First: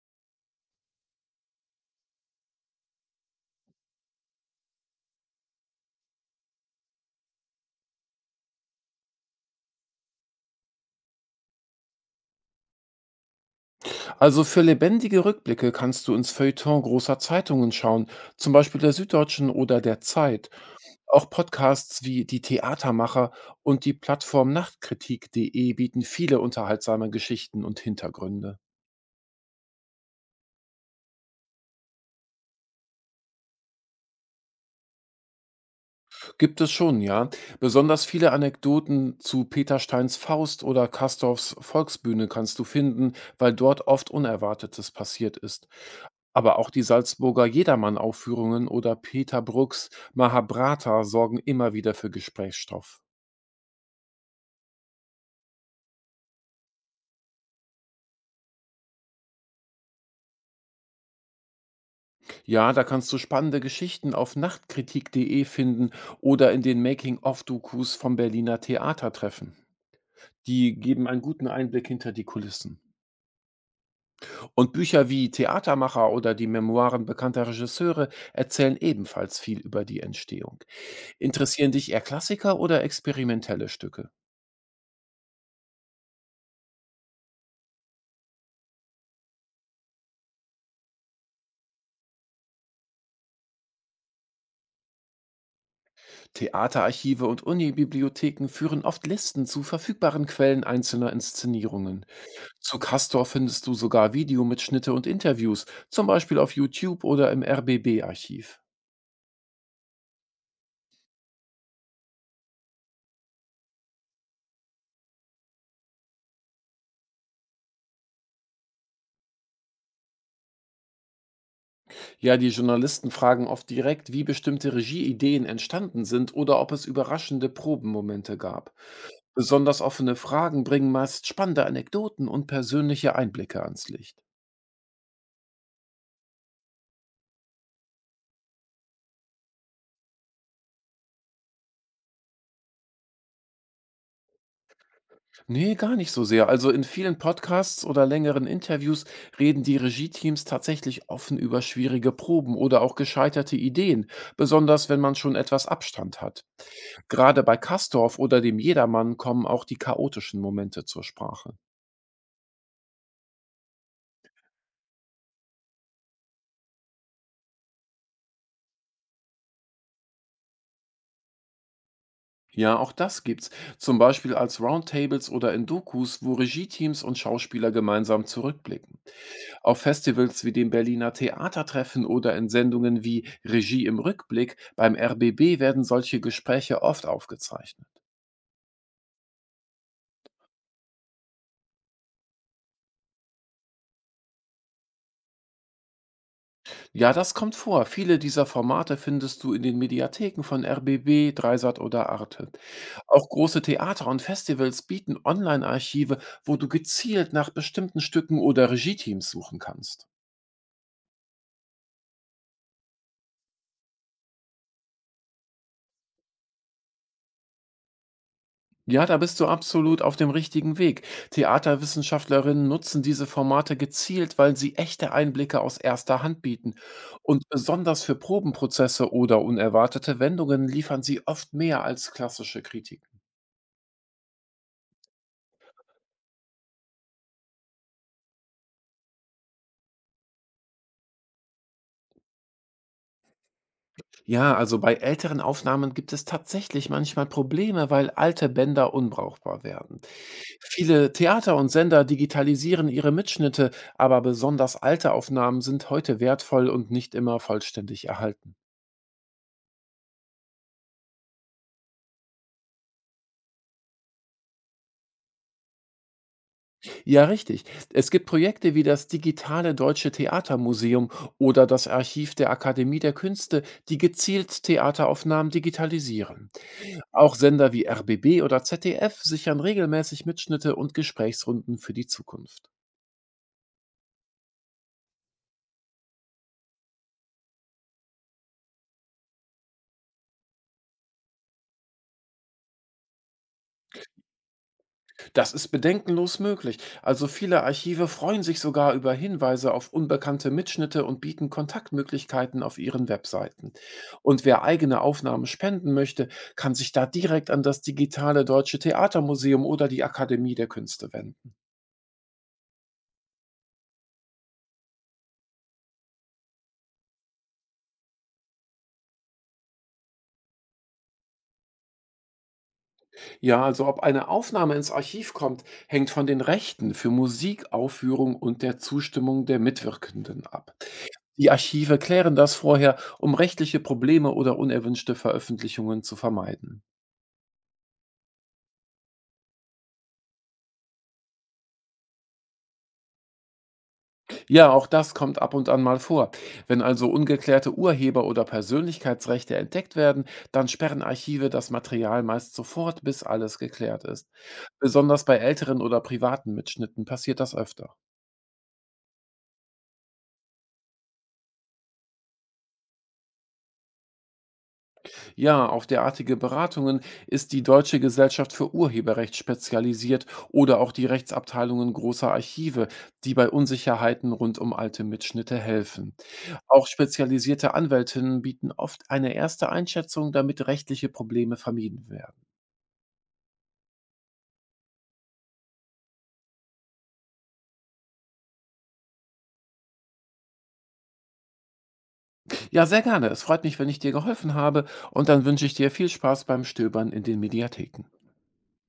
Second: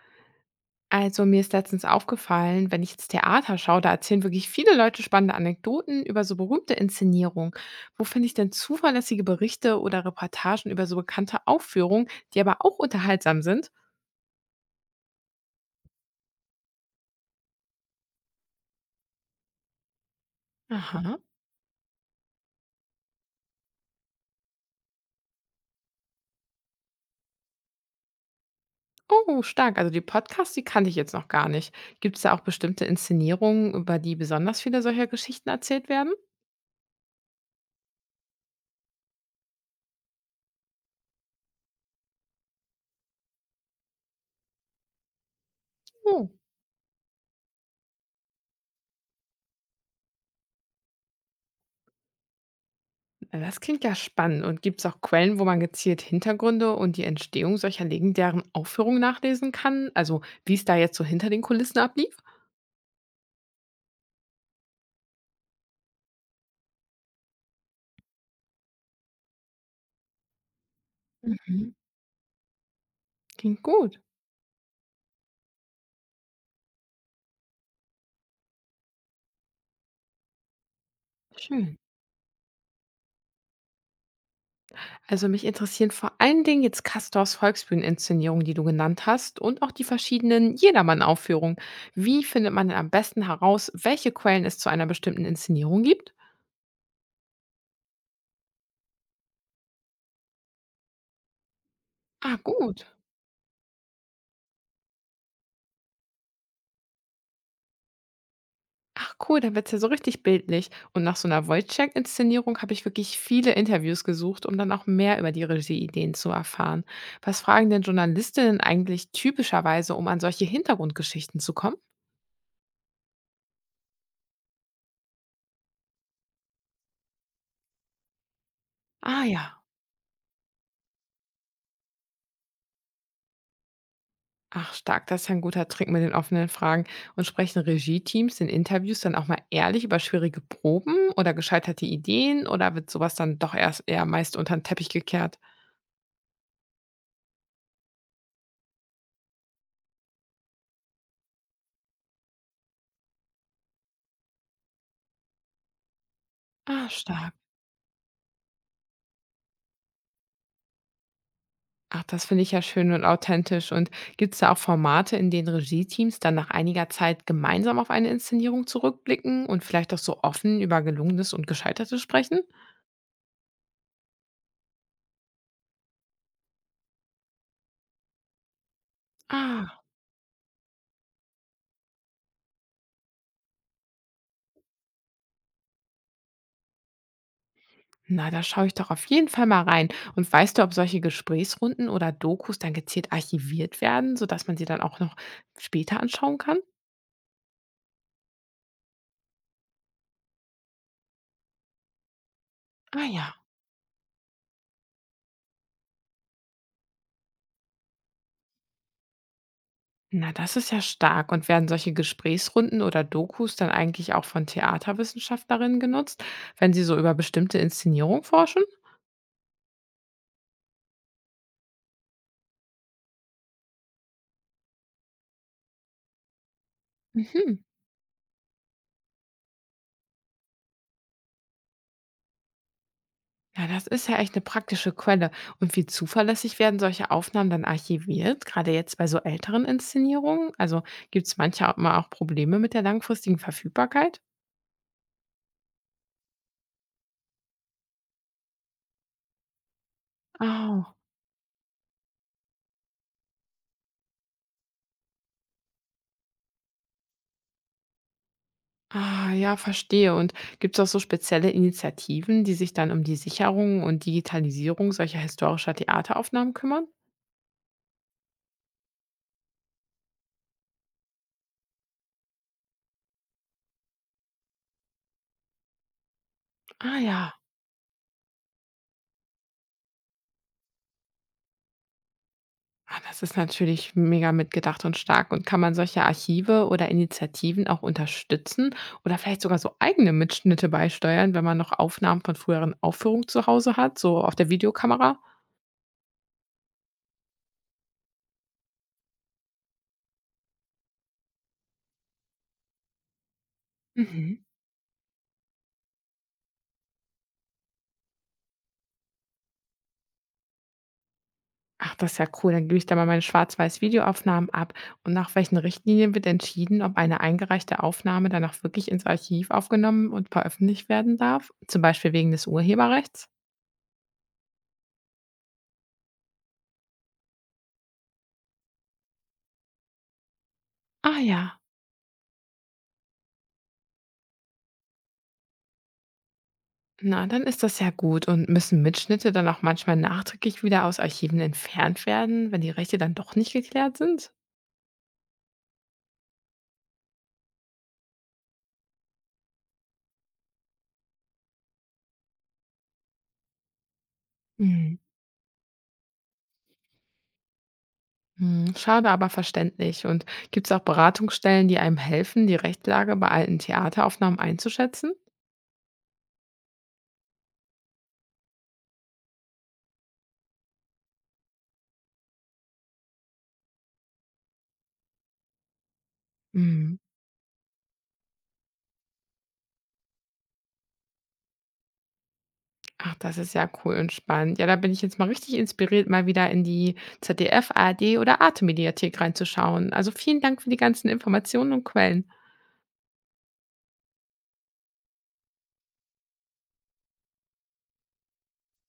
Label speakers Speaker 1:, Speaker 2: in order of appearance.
Speaker 1: Also mir ist letztens aufgefallen, wenn ich jetzt Theater schaue, da erzählen wirklich viele Leute spannende Anekdoten über so berühmte Inszenierungen. Wo finde ich denn zuverlässige Berichte oder Reportagen über so bekannte Aufführungen, die aber auch unterhaltsam sind?
Speaker 2: Also für lebendige Rückblicke kannst du ins Feuilleton großer Zeitungen schauen, zum Beispiel der Süddeutschen oder der Zeit.
Speaker 1: Aha.
Speaker 2: Auch Podcasts wie Die Theatermacher und die Plattform Nachtkritik.de bieten viele unterhaltsame Geschichten und Hintergründe.
Speaker 1: Oh, stark. Also die Podcasts, die kannte ich jetzt noch gar nicht. Gibt es da auch bestimmte Inszenierungen, über die besonders viele solcher Geschichten erzählt werden?
Speaker 2: Gibt es schon, ja. Besonders viele Anekdoten zu Peter Steins Faust oder Castorfs Volksbühne kannst du finden, weil dort oft Unerwartetes passiert ist.
Speaker 1: Oh.
Speaker 2: Aber auch die Salzburger Jedermann-Aufführungen oder Peter Brucks Mahabharata sorgen immer wieder für Gesprächsstoff.
Speaker 1: Na, das klingt ja spannend. Und gibt es auch Quellen, wo man gezielt Hintergründe und die Entstehung solcher legendären Aufführungen nachlesen kann? Also wie es da jetzt so hinter den Kulissen ablief?
Speaker 2: Ja, da kannst du spannende Geschichten auf nachtkritik.de finden oder in den Making-of-Dokus vom Berliner Theater treffen. Die geben einen guten
Speaker 1: Mhm.
Speaker 2: Einblick hinter die Kulissen.
Speaker 1: Klingt gut.
Speaker 2: Und Bücher wie Theatermacher oder die Memoiren bekannter Regisseure erzählen ebenfalls viel über die Entstehung. Interessieren
Speaker 1: Schön.
Speaker 2: dich eher Klassiker oder experimentelle Stücke?
Speaker 1: Also mich interessieren vor allen Dingen jetzt Castors Volksbühneninszenierung, die du genannt hast, und auch die verschiedenen Jedermann-Aufführungen. Wie findet man denn am besten heraus, welche Quellen es zu einer bestimmten Inszenierung gibt?
Speaker 2: Theaterarchive und Unibibliotheken führen oft Listen zu verfügbaren Quellen einzelner Inszenierungen.
Speaker 1: Ah,
Speaker 2: Zu
Speaker 1: gut.
Speaker 2: Castor findest du sogar Videomitschnitte und Interviews, zum Beispiel auf YouTube oder im RBB-Archiv.
Speaker 1: Ach cool, dann wird's ja so richtig bildlich. Und nach so einer Wojciech-Inszenierung habe ich wirklich viele Interviews gesucht, um dann auch mehr über die Regieideen zu erfahren. Was fragen denn Journalistinnen eigentlich typischerweise, um an solche Hintergrundgeschichten zu kommen?
Speaker 2: Ja, die Journalisten fragen oft direkt, wie bestimmte Regieideen entstanden sind oder ob es überraschende Probenmomente gab.
Speaker 1: Ah ja.
Speaker 2: Besonders offene Fragen bringen meist spannende Anekdoten und persönliche Einblicke ans Licht.
Speaker 1: Ach stark, das ist ja 'n guter Trick mit den offenen Fragen. Und sprechen Regie-Teams in Interviews dann auch mal ehrlich über schwierige Proben oder gescheiterte Ideen, oder wird sowas dann doch erst eher meist unter den Teppich gekehrt?
Speaker 2: Nee, gar nicht so sehr. Also in vielen Podcasts oder längeren Interviews reden die Regie-Teams tatsächlich offen über schwierige Proben oder auch gescheiterte Ideen, besonders wenn man schon etwas Abstand hat.
Speaker 1: Ah, stark.
Speaker 2: Gerade bei Castorf oder dem Jedermann kommen auch die chaotischen Momente zur Sprache.
Speaker 1: Ach, das finde ich ja schön und authentisch. Und gibt es da auch Formate, in denen Regie-Teams dann nach einiger Zeit gemeinsam auf eine Inszenierung zurückblicken und vielleicht auch so offen über Gelungenes und Gescheitertes sprechen?
Speaker 2: Ja, auch das gibt's. Zum Beispiel als Roundtables oder in Dokus, wo Regie-Teams und Schauspieler gemeinsam zurückblicken. Auf
Speaker 1: Ah,
Speaker 2: Festivals wie dem Berliner Theatertreffen oder in Sendungen wie Regie im Rückblick beim RBB werden solche Gespräche oft aufgezeichnet.
Speaker 1: na, da schaue ich doch auf jeden Fall mal rein. Und weißt du, ob solche Gesprächsrunden oder Dokus dann gezielt archiviert werden, sodass man sie dann auch noch später anschauen kann?
Speaker 2: Ja, das kommt vor. Viele dieser Formate findest du in den Mediatheken von RBB, Dreisat oder Arte.
Speaker 1: Ah
Speaker 2: Auch
Speaker 1: ja.
Speaker 2: große Theater und Festivals bieten Online-Archive, wo du gezielt nach bestimmten Stücken oder Regieteams suchen kannst.
Speaker 1: Na, das ist ja stark. Und werden solche Gesprächsrunden oder Dokus dann eigentlich auch von Theaterwissenschaftlerinnen genutzt, wenn sie so über bestimmte Inszenierung forschen?
Speaker 2: Ja, da bist du absolut auf dem richtigen Weg. Theaterwissenschaftlerinnen nutzen diese Formate gezielt, weil sie echte Einblicke aus erster Hand bieten. Und
Speaker 1: Mhm.
Speaker 2: besonders für Probenprozesse oder unerwartete Wendungen liefern sie oft mehr als klassische Kritik.
Speaker 1: Ja, das ist ja echt eine praktische Quelle. Und wie zuverlässig werden solche Aufnahmen dann archiviert, gerade jetzt bei so älteren Inszenierungen? Also gibt es manchmal auch Probleme mit der langfristigen Verfügbarkeit?
Speaker 2: Ja, also bei älteren Aufnahmen gibt es tatsächlich manchmal Probleme, weil alte Bänder unbrauchbar werden.
Speaker 1: Oh.
Speaker 2: Viele Theater und Sender digitalisieren ihre Mitschnitte, aber besonders alte Aufnahmen sind heute wertvoll und nicht immer vollständig erhalten.
Speaker 1: Ah, ja, verstehe. Und gibt es auch so spezielle Initiativen, die sich dann um die Sicherung und Digitalisierung solcher historischer Theateraufnahmen kümmern?
Speaker 2: Ja, richtig. Es gibt Projekte wie das Digitale Deutsche Theatermuseum oder das Archiv der Akademie der Künste, die gezielt Theateraufnahmen digitalisieren.
Speaker 1: Ah
Speaker 2: Auch
Speaker 1: ja.
Speaker 2: Sender wie RBB oder ZDF sichern regelmäßig Mitschnitte und Gesprächsrunden für die Zukunft.
Speaker 1: Ah, das ist natürlich mega mitgedacht und stark. Und kann man solche Archive oder Initiativen auch unterstützen oder vielleicht sogar so eigene Mitschnitte beisteuern, wenn man noch Aufnahmen von früheren Aufführungen zu Hause hat, so auf der Videokamera?
Speaker 2: Das ist bedenkenlos möglich. Also viele Archive freuen sich sogar über Hinweise auf unbekannte Mitschnitte und bieten Kontaktmöglichkeiten auf ihren Webseiten.
Speaker 1: Mhm.
Speaker 2: Und wer eigene Aufnahmen spenden möchte, kann sich da direkt an das digitale Deutsche Theatermuseum oder die Akademie der Künste wenden.
Speaker 1: Ach, das ist ja cool. Dann gebe ich da mal meine schwarz-weiß Videoaufnahmen ab. Und nach welchen Richtlinien wird entschieden, ob eine eingereichte Aufnahme dann auch wirklich ins Archiv aufgenommen und veröffentlicht werden darf? Zum Beispiel wegen des Urheberrechts?
Speaker 2: Ja, also ob eine Aufnahme ins Archiv kommt, hängt von den Rechten für Musik, Aufführung und der Zustimmung der Mitwirkenden ab.
Speaker 1: Ah
Speaker 2: Die
Speaker 1: ja.
Speaker 2: Archive klären das vorher, um rechtliche Probleme oder unerwünschte Veröffentlichungen zu vermeiden.
Speaker 1: Na, dann ist das ja gut. Und müssen Mitschnitte dann auch manchmal nachträglich wieder aus Archiven entfernt werden, wenn die Rechte dann doch nicht geklärt sind?
Speaker 2: Ja, auch das kommt ab und an mal vor. Wenn also ungeklärte Urheber- oder Persönlichkeitsrechte entdeckt werden, dann sperren Archive das Material meist sofort, bis alles geklärt ist.
Speaker 1: Hm.
Speaker 2: Besonders bei älteren oder privaten Mitschnitten passiert das öfter.
Speaker 1: Hm, schade, aber verständlich. Und gibt es auch Beratungsstellen, die einem helfen, die Rechtslage bei alten Theateraufnahmen einzuschätzen?
Speaker 2: Ja, auf derartige Beratungen ist die Deutsche Gesellschaft für Urheberrecht spezialisiert oder auch die Rechtsabteilungen großer Archive, die bei Unsicherheiten rund um alte Mitschnitte helfen. Auch
Speaker 1: Hm.
Speaker 2: spezialisierte Anwältinnen bieten oft eine erste Einschätzung, damit rechtliche Probleme vermieden werden.
Speaker 1: Ach, das ist ja cool und spannend. Ja, da bin ich jetzt mal richtig inspiriert, mal wieder in die ZDF, ARD oder Arte-Mediathek reinzuschauen. Also vielen Dank für die ganzen Informationen und Quellen.
Speaker 2: Ja, sehr gerne. Es freut mich, wenn ich dir geholfen habe und dann wünsche ich dir viel Spaß beim Stöbern in den Mediatheken.